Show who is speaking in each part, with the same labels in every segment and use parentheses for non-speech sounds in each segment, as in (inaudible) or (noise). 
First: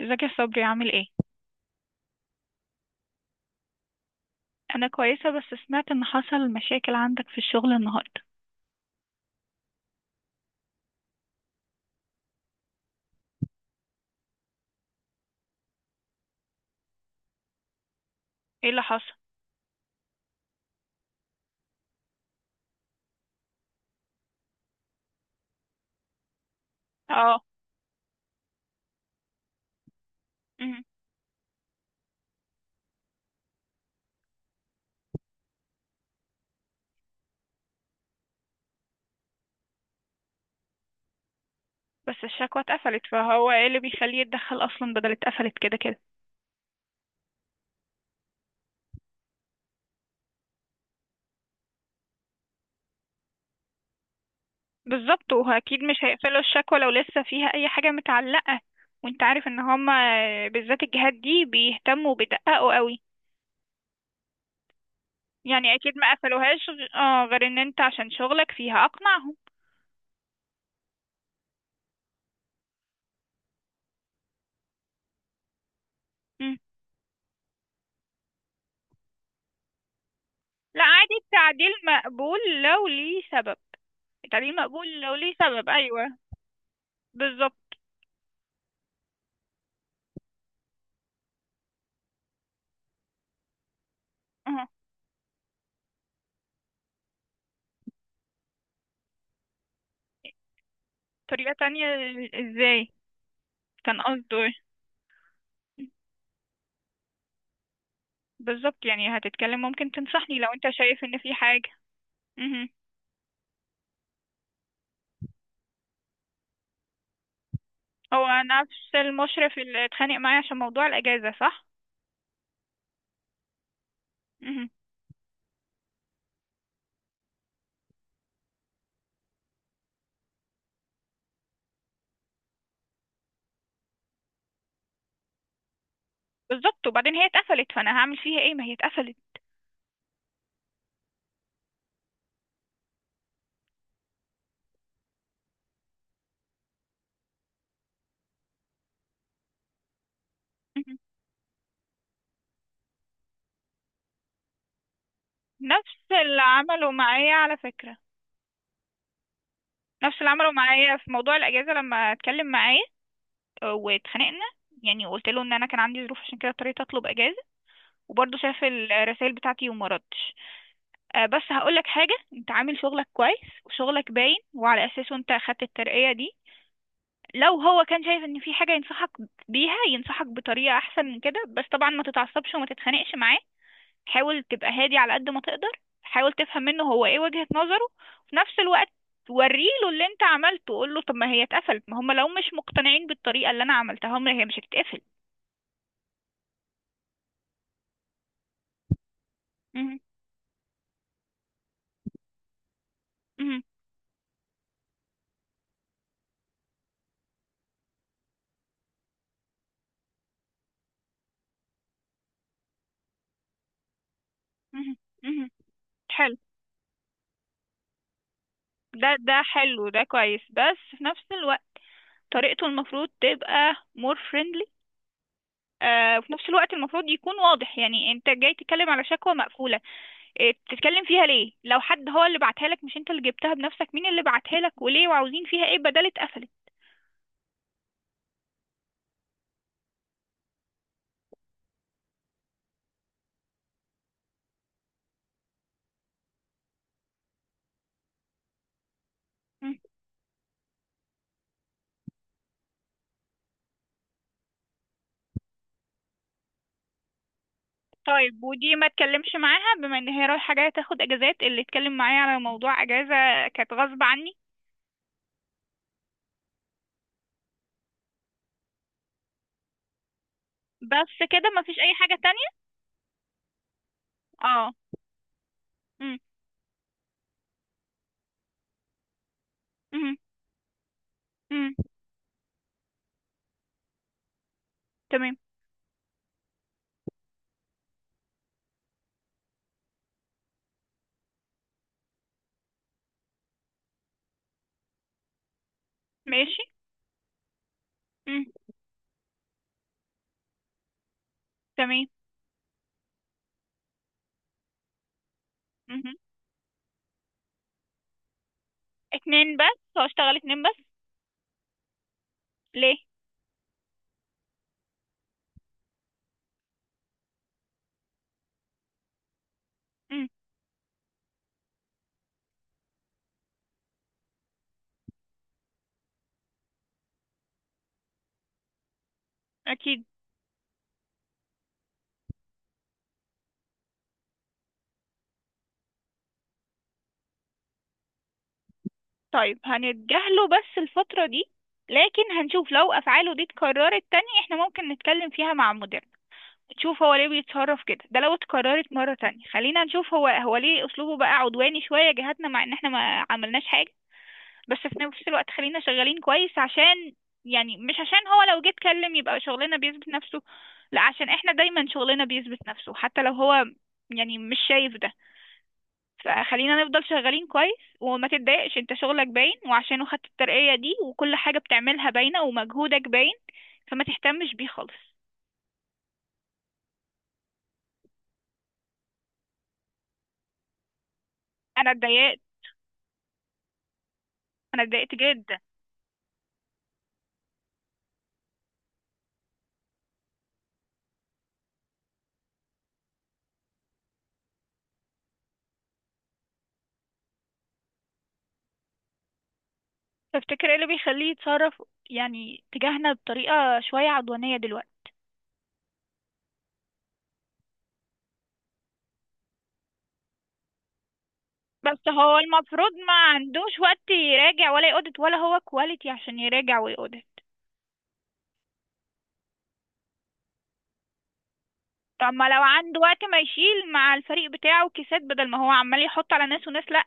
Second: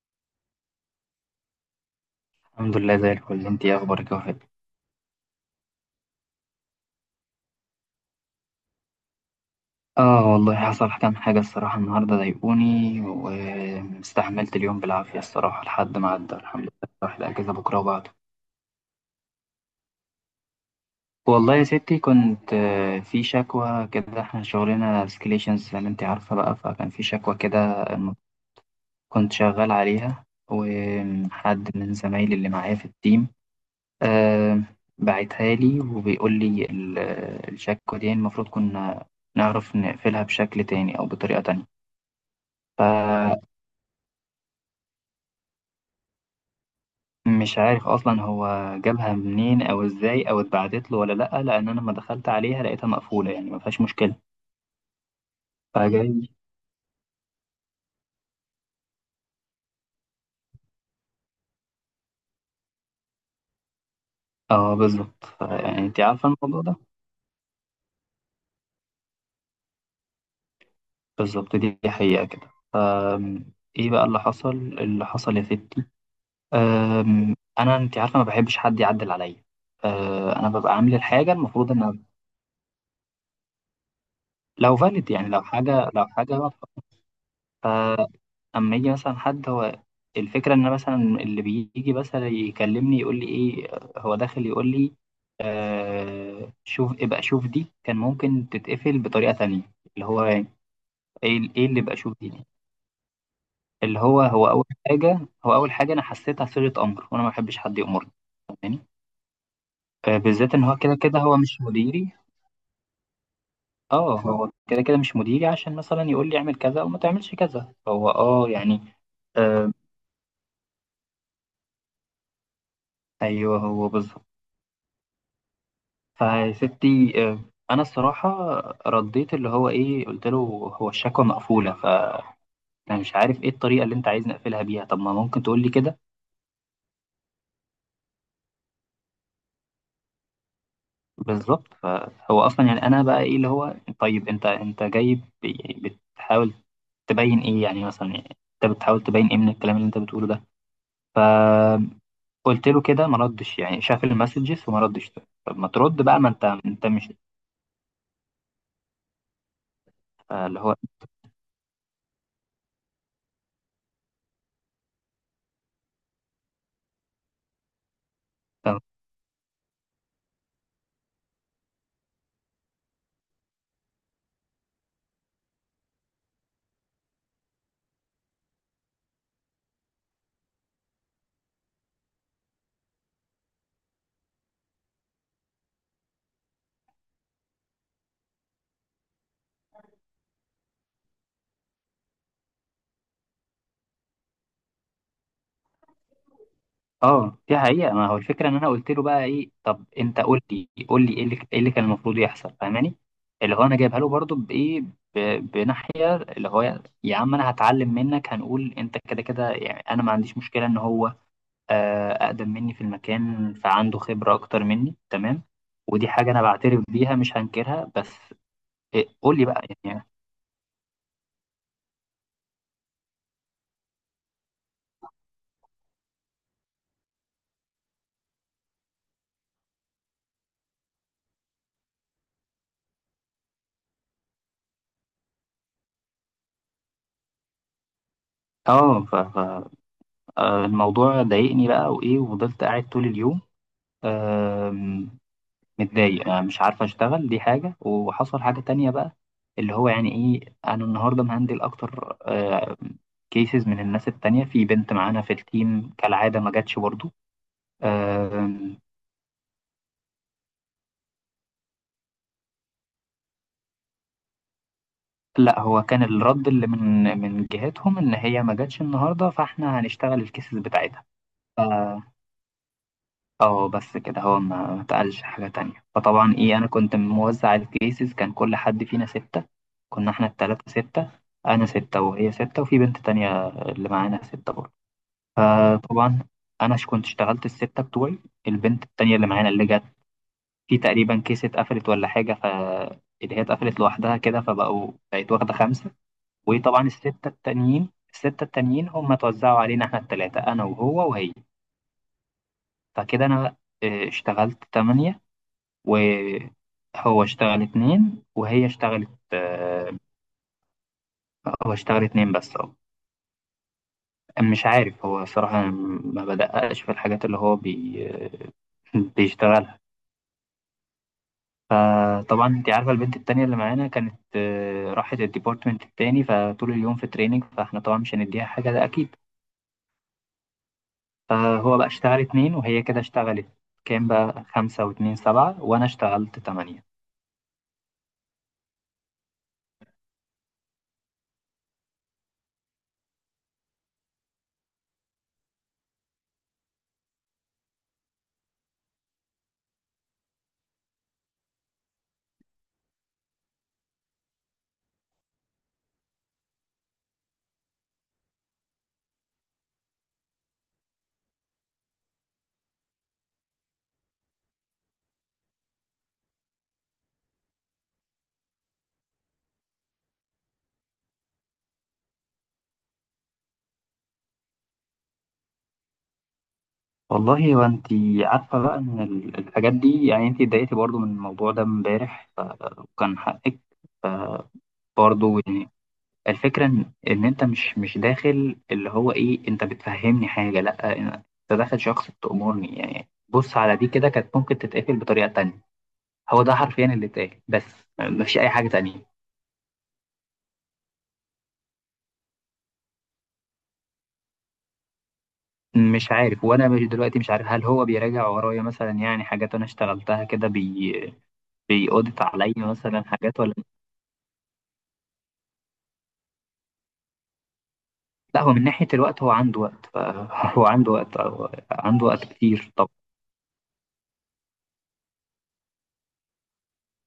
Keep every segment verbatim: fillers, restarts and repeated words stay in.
Speaker 1: ازيك يا صبري؟ عامل ايه؟
Speaker 2: الحمد لله زي الفل. انت ايه اخبارك يا وفاء؟
Speaker 1: انا كويسه، بس سمعت ان حصل مشاكل عندك في الشغل النهارده.
Speaker 2: اه والله حصل كام حاجه الصراحه النهارده، ضايقوني واستحملت اليوم بالعافيه الصراحه لحد ما عدى الحمد لله. راح الاجازه بكره وبعده.
Speaker 1: ايه اللي حصل؟
Speaker 2: والله يا ستي كنت آه، في شكوى كده، احنا شغلنا سكليشنز زي ما انت عارفه بقى، فكان في شكوى
Speaker 1: اه.
Speaker 2: كده الم- كنت شغال عليها،
Speaker 1: امم
Speaker 2: وحد من زمايلي اللي معايا في التيم آه، بعتها لي وبيقول لي ال- الشكوى دي المفروض كنا نعرف نقفلها بشكل تاني او بطريقه تانية.
Speaker 1: بس الشكوى اتقفلت،
Speaker 2: فمش
Speaker 1: فهو ايه اللي بيخليه يتدخل اصلا؟ بدل اتقفلت كده كده.
Speaker 2: عارف اصلا هو جابها منين او ازاي او اتبعتت له ولا لا، لان انا لما دخلت عليها لقيتها مقفوله، يعني ما فيهاش مشكله.
Speaker 1: بالظبط، واكيد مش
Speaker 2: فجاي.
Speaker 1: هيقفلوا الشكوى لو لسه فيها اي حاجه متعلقه. وانت عارف ان هما بالذات الجهات دي بيهتموا وبيدققوا قوي.
Speaker 2: اه بالظبط. ف-
Speaker 1: يعني
Speaker 2: يعني
Speaker 1: اكيد
Speaker 2: انت
Speaker 1: ما
Speaker 2: عارفه الموضوع
Speaker 1: قفلوهاش
Speaker 2: ده
Speaker 1: غ- اه غير ان انت عشان شغلك فيها اقنعهم.
Speaker 2: بالظبط، دي دي حقيقه كده. ف ايه بقى اللي حصل؟ اللي حصل يا ستي،
Speaker 1: مم.
Speaker 2: أم، انا انت عارفه ما بحبش حد يعدل عليا. أه، انا ببقى
Speaker 1: لا
Speaker 2: عامل
Speaker 1: عادي،
Speaker 2: الحاجه
Speaker 1: التعديل
Speaker 2: المفروض ان
Speaker 1: مقبول لو ليه سبب. التعديل
Speaker 2: لو
Speaker 1: مقبول
Speaker 2: فالid،
Speaker 1: لو
Speaker 2: يعني
Speaker 1: ليه
Speaker 2: لو
Speaker 1: سبب،
Speaker 2: حاجه، لو
Speaker 1: ايوه.
Speaker 2: حاجه واضحه.
Speaker 1: بالظبط.
Speaker 2: اما يجي مثلا حد، هو الفكره ان أنا مثلا اللي بيجي مثلا يكلمني يقول لي ايه، هو داخل
Speaker 1: اه.
Speaker 2: يقول لي آه شوف، ابقى شوف دي كان ممكن تتقفل بطريقه تانية. اللي هو ايه؟
Speaker 1: طريقة
Speaker 2: ايه اللي
Speaker 1: تانية؟
Speaker 2: ابقى شوف دي دي؟
Speaker 1: ازاي؟
Speaker 2: اللي
Speaker 1: كان
Speaker 2: هو
Speaker 1: قصده
Speaker 2: هو اول
Speaker 1: ايه؟
Speaker 2: حاجه، هو اول حاجه انا حسيتها صيغه امر، وانا ما بحبش حد يامرني. فاهماني؟
Speaker 1: بالظبط، يعني هتتكلم ممكن
Speaker 2: آه
Speaker 1: تنصحني لو
Speaker 2: بالذات
Speaker 1: انت
Speaker 2: ان هو كده
Speaker 1: شايف ان
Speaker 2: كده
Speaker 1: في
Speaker 2: هو مش
Speaker 1: حاجة.
Speaker 2: مديري.
Speaker 1: مهم.
Speaker 2: اه هو كده كده مش مديري عشان مثلا يقول لي اعمل كذا او ما تعملش كذا، هو
Speaker 1: هو
Speaker 2: اه
Speaker 1: نفس
Speaker 2: يعني.
Speaker 1: المشرف
Speaker 2: آه
Speaker 1: اللي اتخانق معايا عشان موضوع الأجازة، صح؟
Speaker 2: ايوه هو بالظبط.
Speaker 1: مهم.
Speaker 2: فيا ستي، آه، انا الصراحه رديت، اللي هو ايه، قلت له هو الشكوى مقفوله، فانا مش عارف ايه الطريقه اللي انت عايز نقفلها بيها. طب ما ممكن تقول لي كده؟
Speaker 1: بالظبط، وبعدين هي اتقفلت، فانا هعمل فيها ايه؟ ما هي اتقفلت.
Speaker 2: بالظبط. فهو اصلا يعني انا بقى ايه اللي هو، طيب انت انت جاي ب- بتحاول تبين ايه؟ يعني مثلا يعني انت بتحاول تبين ايه من الكلام اللي انت بتقوله ده؟
Speaker 1: مهم.
Speaker 2: فقلت له كده ما ردش، يعني شاف المسجز وما ردش. طب ما ترد
Speaker 1: نفس
Speaker 2: بقى، ما
Speaker 1: اللي
Speaker 2: انت انت
Speaker 1: عمله
Speaker 2: مش.
Speaker 1: معايا على فكرة. نفس اللي عمله
Speaker 2: اللي هو
Speaker 1: معايا في موضوع الأجازة لما اتكلم معاه. اه، واتخانقنا يعني. وقلت له ان انا كان عندي ظروف، عشان كده اضطريت اطلب اجازه. وبرضه شاف الرسائل بتاعتي وما ردش. آه، بس هقولك حاجة، انت عامل شغلك كويس وشغلك باين، وعلى اساسه انت اخدت الترقية دي. لو هو كان شايف ان في حاجة ينصحك بيها، ينصحك بطريقة احسن من كده. بس طبعا ما تتعصبش وما تتخانقش معاه. حاول تبقى هادي على قد ما تقدر. حاول تفهم منه هو ايه وجهة نظره في نفس الوقت. وريله اللي انت عملته. قول له طب ما هي اتقفلت، ما هم لو مش مقتنعين بالطريقة اللي انا عملتها هم هي مش هتتقفل.
Speaker 2: اه. دي حقيقة. ما هو الفكرة ان انا قلت له بقى ايه، طب
Speaker 1: مهم.
Speaker 2: انت قول لي قول لي ايه اللي، ايه اللي كان المفروض يحصل؟ فاهماني؟ اللي
Speaker 1: مهم.
Speaker 2: هو انا جايبها له برضو بايه، ب- بناحية اللي هو يا عم انا هتعلم منك، هنقول انت كده كده، يعني انا ما عنديش مشكلة ان هو آه، اقدم مني في المكان، فعنده خبرة اكتر
Speaker 1: مهم.
Speaker 2: مني، تمام.
Speaker 1: مهم.
Speaker 2: ودي حاجة
Speaker 1: حلو.
Speaker 2: انا بعترف بيها مش هنكرها، بس إيه
Speaker 1: ده
Speaker 2: قول
Speaker 1: ده
Speaker 2: لي بقى
Speaker 1: حلو، ده
Speaker 2: يعني.
Speaker 1: كويس، بس في نفس الوقت طريقته المفروض تبقى مور فريندلي. وفي نفس الوقت المفروض يكون واضح. يعني انت جاي تتكلم على شكوى مقفولة، آه، تتكلم فيها ليه؟ لو حد هو اللي بعتها لك مش انت اللي جبتها بنفسك، مين اللي بعتها لك وليه وعاوزين فيها ايه بدل اتقفلت؟
Speaker 2: اه ف- ف- آه، الموضوع ضايقني بقى، وايه وفضلت قاعد طول اليوم متضايق، أنا مش عارف اشتغل، دي حاجة. وحصل حاجة تانية بقى، اللي
Speaker 1: مم.
Speaker 2: هو يعني ايه، انا النهاردة مهندل اكتر كيسز من الناس التانية. في بنت معانا في التيم كالعادة ما جاتش برضو.
Speaker 1: طيب، ودي
Speaker 2: آم،
Speaker 1: ما اتكلمش معاها بما ان هي رايحة جاية تاخد اجازات؟ اللي اتكلم معايا على موضوع اجازة كانت غصب عني.
Speaker 2: لا هو كان الرد اللي من من جهتهم ان هي ما جاتش النهاردة، فاحنا هنشتغل الكيسز بتاعتها.
Speaker 1: بس كده؟ ما فيش اي حاجة تانية؟
Speaker 2: اه بس كده، هو
Speaker 1: اه.
Speaker 2: ما ما اتقالش حاجة تانية.
Speaker 1: مم.
Speaker 2: فطبعا ايه، انا كنت موزع الكيسز، كان كل حد فينا ستة. كنا
Speaker 1: مم.
Speaker 2: احنا التلاتة ستة، انا
Speaker 1: مم.
Speaker 2: ستة وهي ستة وفي بنت تانية اللي معانا ستة برضه.
Speaker 1: تمام.
Speaker 2: فطبعا انا ش- كنت اشتغلت الستة بتوعي. البنت التانية اللي معانا اللي جت في تقريبا كيس اتقفلت ولا حاجة، ف اللي هي اتقفلت لوحدها كده، فبقوا بقت واخدة خمسة.
Speaker 1: ماشي.
Speaker 2: وطبعا الستة التانيين، الستة
Speaker 1: مم.
Speaker 2: التانيين هم اتوزعوا علينا احنا التلاتة، انا وهو وهي.
Speaker 1: تمام.
Speaker 2: فكده انا اه، اشتغلت تمانية،
Speaker 1: مم.
Speaker 2: وهو اشتغل اتنين، وهي اشتغلت
Speaker 1: اتنين بس؟
Speaker 2: آه،
Speaker 1: هو اشتغل اتنين بس؟
Speaker 2: هو اشتغل اتنين بس اه.
Speaker 1: ليه؟
Speaker 2: مش عارف هو صراحة ما بدققش في الحاجات اللي هو بي... (laughs) بيشتغلها.
Speaker 1: مم.
Speaker 2: فطبعا انت عارفة البنت التانية اللي معانا كانت آه، راحت الديبارتمنت التاني، فطول اليوم في تريننج، فاحنا طبعا مش هنديها حاجة ده أكيد.
Speaker 1: أكيد.
Speaker 2: فهو بقى اشتغل اتنين، وهي كده اشتغلت كام بقى، خمسة واتنين سبعة، وأنا اشتغلت تمانية.
Speaker 1: طيب، هنتجاهله بس الفترة دي. لكن هنشوف لو أفعاله دي اتكررت تاني احنا ممكن نتكلم فيها مع مديرنا. نشوف هو ليه بيتصرف كده. ده لو اتكررت مرة تانية، خلينا نشوف هو هو ليه أسلوبه بقى عدواني شوية جهاتنا مع إن احنا ما عملناش حاجة. بس في نفس الوقت خلينا شغالين كويس، عشان يعني مش عشان هو لو جه اتكلم يبقى شغلنا بيثبت نفسه. لا، عشان احنا دايما شغلنا بيثبت نفسه حتى لو هو يعني مش شايف ده. فخلينا نفضل شغالين كويس وما تتضايقش. انت شغلك باين وعشانه خدت الترقية دي، وكل حاجة بتعملها باينة ومجهودك باين. فما تهتمش بيه خالص.
Speaker 2: والله وانت عارفة بقى ان ال- الحاجات دي، يعني انت اتضايقتي برضو من الموضوع ده
Speaker 1: انا
Speaker 2: امبارح
Speaker 1: اتضايقت.
Speaker 2: ف- وكان حقك
Speaker 1: انا اتضايقت
Speaker 2: برضو.
Speaker 1: جدا.
Speaker 2: يعني الفكرة ان ان انت مش مش داخل اللي هو ايه، انت بتفهمني حاجة، لا انت داخل شخص بتأمرني، يعني بص على دي كده كانت ممكن تتقفل بطريقة تانية. هو ده حرفيا اللي اتقال، بس مفيش اي حاجة تانية.
Speaker 1: تفتكر ايه اللي بيخليه يتصرف يعني تجاهنا بطريقة شوية عدوانية دلوقتي؟
Speaker 2: مش عارف، وانا مش دلوقتي مش عارف هل هو بيراجع ورايا مثلا، يعني حاجات انا اشتغلتها كده بي
Speaker 1: بس
Speaker 2: بيقودت
Speaker 1: هو
Speaker 2: عليا
Speaker 1: المفروض
Speaker 2: مثلا
Speaker 1: ما
Speaker 2: حاجات ولا.
Speaker 1: عندوش وقت يراجع ولا يقودت، ولا هو كواليتي عشان يراجع ويقودت؟
Speaker 2: لا هو من ناحية الوقت هو عنده وقت ف- (laughs) هو عنده وقت، هو عنده وقت
Speaker 1: طب ما لو
Speaker 2: كتير. طب
Speaker 1: عنده وقت ما يشيل مع الفريق بتاعه كيسات بدل ما هو عمال يحط على ناس وناس؟ لا.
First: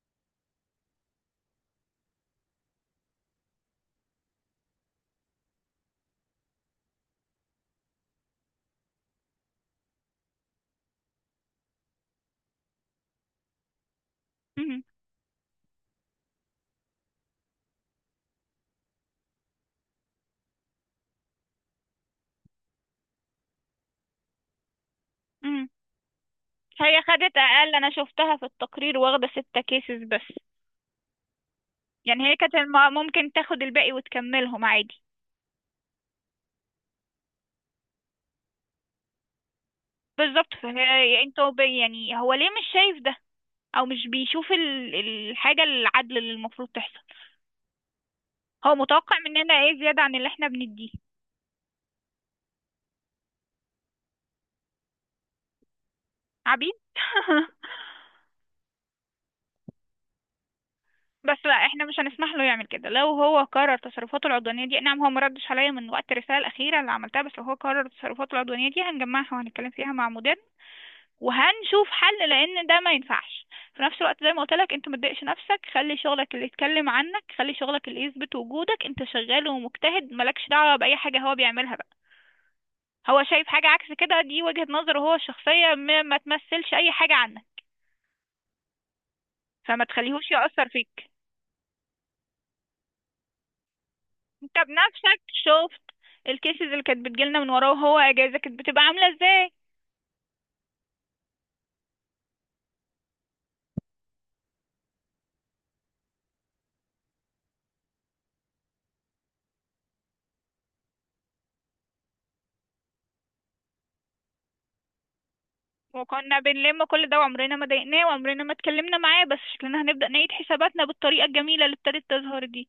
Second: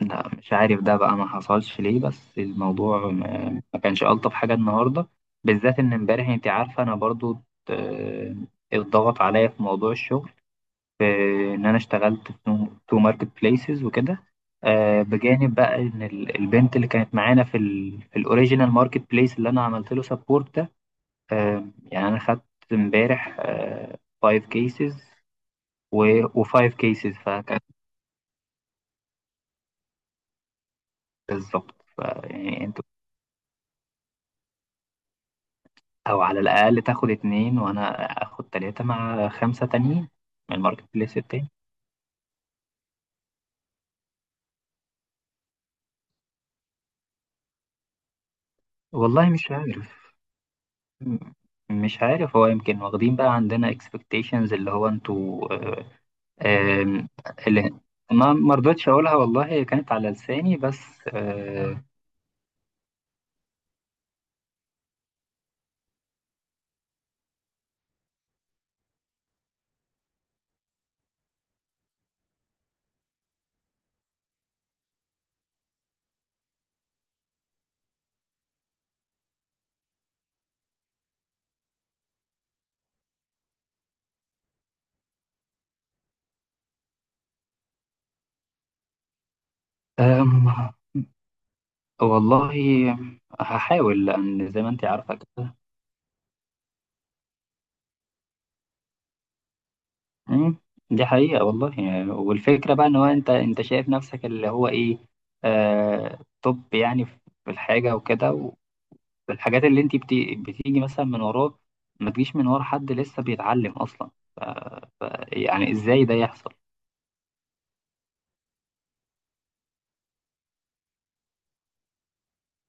Speaker 2: لا مش عارف، ده بقى ما حصلش ليه، بس الموضوع ما, ما كانش ألطف حاجة النهاردة، بالذات إن امبارح أنت عارفة أنا برضو آه، اتضغط عليا في موضوع الشغل، في إن أنا اشتغلت في تو ماركت بليسز وكده.
Speaker 1: مهم.
Speaker 2: آه، بجانب بقى إن ال- البنت اللي كانت معانا في ال في الأوريجينال ماركت بليس اللي أنا عملت له سبورت ده، آه، يعني أنا خدت امبارح خمس كيسز
Speaker 1: مهم.
Speaker 2: و و5
Speaker 1: هي
Speaker 2: كيسز.
Speaker 1: خدت
Speaker 2: فكانت
Speaker 1: اقل، انا شفتها في التقرير واخده ستة كيسز بس.
Speaker 2: بالظبط
Speaker 1: يعني هي كانت
Speaker 2: فيعني انت،
Speaker 1: الم- ممكن تاخد الباقي وتكملهم عادي.
Speaker 2: او على الاقل تاخد اتنين، وانا اخد تلاتة مع خمسة تانيين
Speaker 1: بالظبط،
Speaker 2: من الماركت بليس
Speaker 1: فهي انت
Speaker 2: التاني.
Speaker 1: وب- يعني هو ليه مش شايف ده؟ او مش بيشوف ال- الحاجه العدل اللي المفروض تحصل؟ هو متوقع
Speaker 2: والله مش
Speaker 1: مننا ايه زياده
Speaker 2: عارف.
Speaker 1: عن اللي احنا بنديه؟
Speaker 2: م- مش عارف، هو يمكن واخدين بقى عندنا expectations اللي هو انتوا آه،
Speaker 1: عبيد.
Speaker 2: آم،
Speaker 1: (laughs)
Speaker 2: اللي ما ما رضيتش اقولها، والله هي كانت على لساني بس.
Speaker 1: بس لا،
Speaker 2: آه،
Speaker 1: احنا مش هنسمح له يعمل كده لو هو كرر تصرفاته العدوانيه دي. نعم هو ما ردش عليا من وقت الرساله الاخيره اللي عملتها، بس لو هو كرر تصرفاته العدوانيه دي هنجمعها وهنتكلم فيها مع مديرنا. وهنشوف حل، لان ده ما ينفعش. في نفس الوقت، زي ما قلت لك، انت ما تضايقش نفسك. خلي شغلك اللي يتكلم عنك. خلي شغلك اللي يثبت وجودك. انت شغال ومجتهد، مالكش دعوة بأي حاجة هو بيعملها بقى. هو شايف حاجة عكس كده، دي وجهة نظره هو الشخصية، ما, ما تمثلش أي حاجة عنك. فما تخليهوش
Speaker 2: آم،
Speaker 1: يأثر فيك.
Speaker 2: والله هحاول لان
Speaker 1: انت
Speaker 2: زي ما انت عارفة
Speaker 1: بنفسك
Speaker 2: كده.
Speaker 1: شفت الكيسز اللي كانت بتجيلنا من وراه وهو اجازة، كانت بتبقى عاملة ازاي.
Speaker 2: مم، دي حقيقة والله. يعني والفكرة بقى ان هو، انت انت شايف نفسك اللي هو ايه، آه توب يعني في الحاجة وكده، والحاجات اللي انت بت- بتيجي مثلا من وراه، ما تجيش من ورا حد لسه بيتعلم اصلا. ف ف يعني ازاي ده
Speaker 1: وكنا
Speaker 2: يحصل؟
Speaker 1: بنلم كل ده، وعمرنا ما ضايقناه وعمرنا ما اتكلمنا معاه، بس شكلنا هنبدأ نعيد حساباتنا بالطريقة الجميلة اللي ابتدت تظهر دي.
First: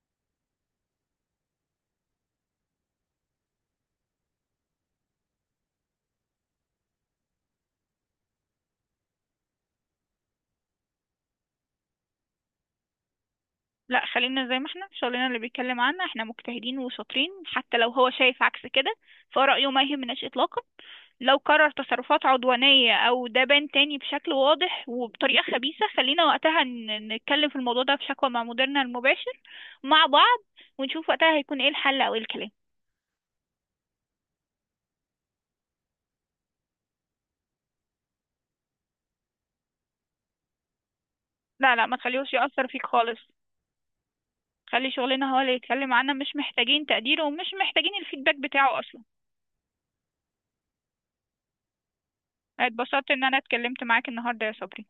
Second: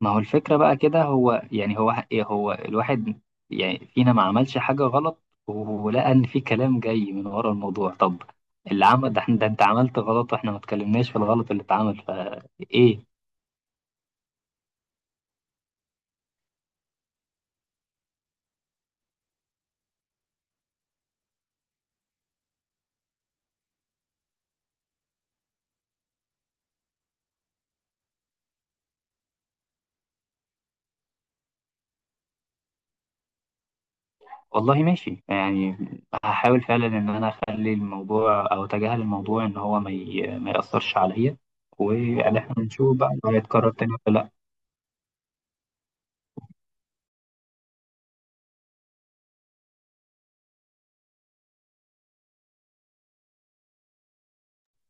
Speaker 2: ما هو الفكرة بقى كده، هو يعني هو إيه، هو الواحد يعني فينا ما عملش حاجة غلط، ولقى ان في كلام جاي من ورا الموضوع. طب اللي عمل ده, إحنا- ده انت عملت غلط، واحنا ما اتكلمناش في الغلط اللي اتعمل فايه.
Speaker 1: لا، خلينا زي ما احنا، شغلنا اللي بيتكلم عنا، احنا مجتهدين وشاطرين حتى لو هو شايف عكس كده. فرأيه ما يهمناش اطلاقا. لو قرر تصرفات عدوانية او ده بان تاني بشكل واضح وبطريقة خبيثة، خلينا وقتها ن- نتكلم في الموضوع ده في شكوى مع مديرنا المباشر مع بعض. ونشوف وقتها هيكون ايه الحل او ايه الكلام.
Speaker 2: والله ماشي يعني، هحاول فعلا ان انا اخلي الموضوع او اتجاهل الموضوع، ان هو ما ي... ما ياثرش عليا،
Speaker 1: لا لا، ما تخليهوش
Speaker 2: وان احنا
Speaker 1: يأثر فيك
Speaker 2: نشوف بقى
Speaker 1: خالص.
Speaker 2: لو هيتكرر تاني ولا لا.
Speaker 1: خلي شغلنا هو اللي يتكلم عنا، مش محتاجين تقديره ومش محتاجين الفيدباك بتاعه اصلا. اتبسطت ان انا اتكلمت معاك النهارده يا صبري.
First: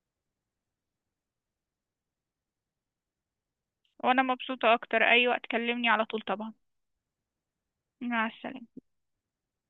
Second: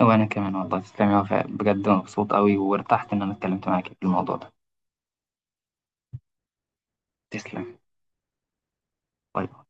Speaker 2: وانا كمان والله تسلمي، أنا بجد مبسوط قوي وارتحت ان انا اتكلمت معاكي في
Speaker 1: وانا
Speaker 2: الموضوع ده.
Speaker 1: مبسوطة اكتر، اي وقت كلمني على طول طبعا.
Speaker 2: تسلم.
Speaker 1: مع السلامة.
Speaker 2: باي باي.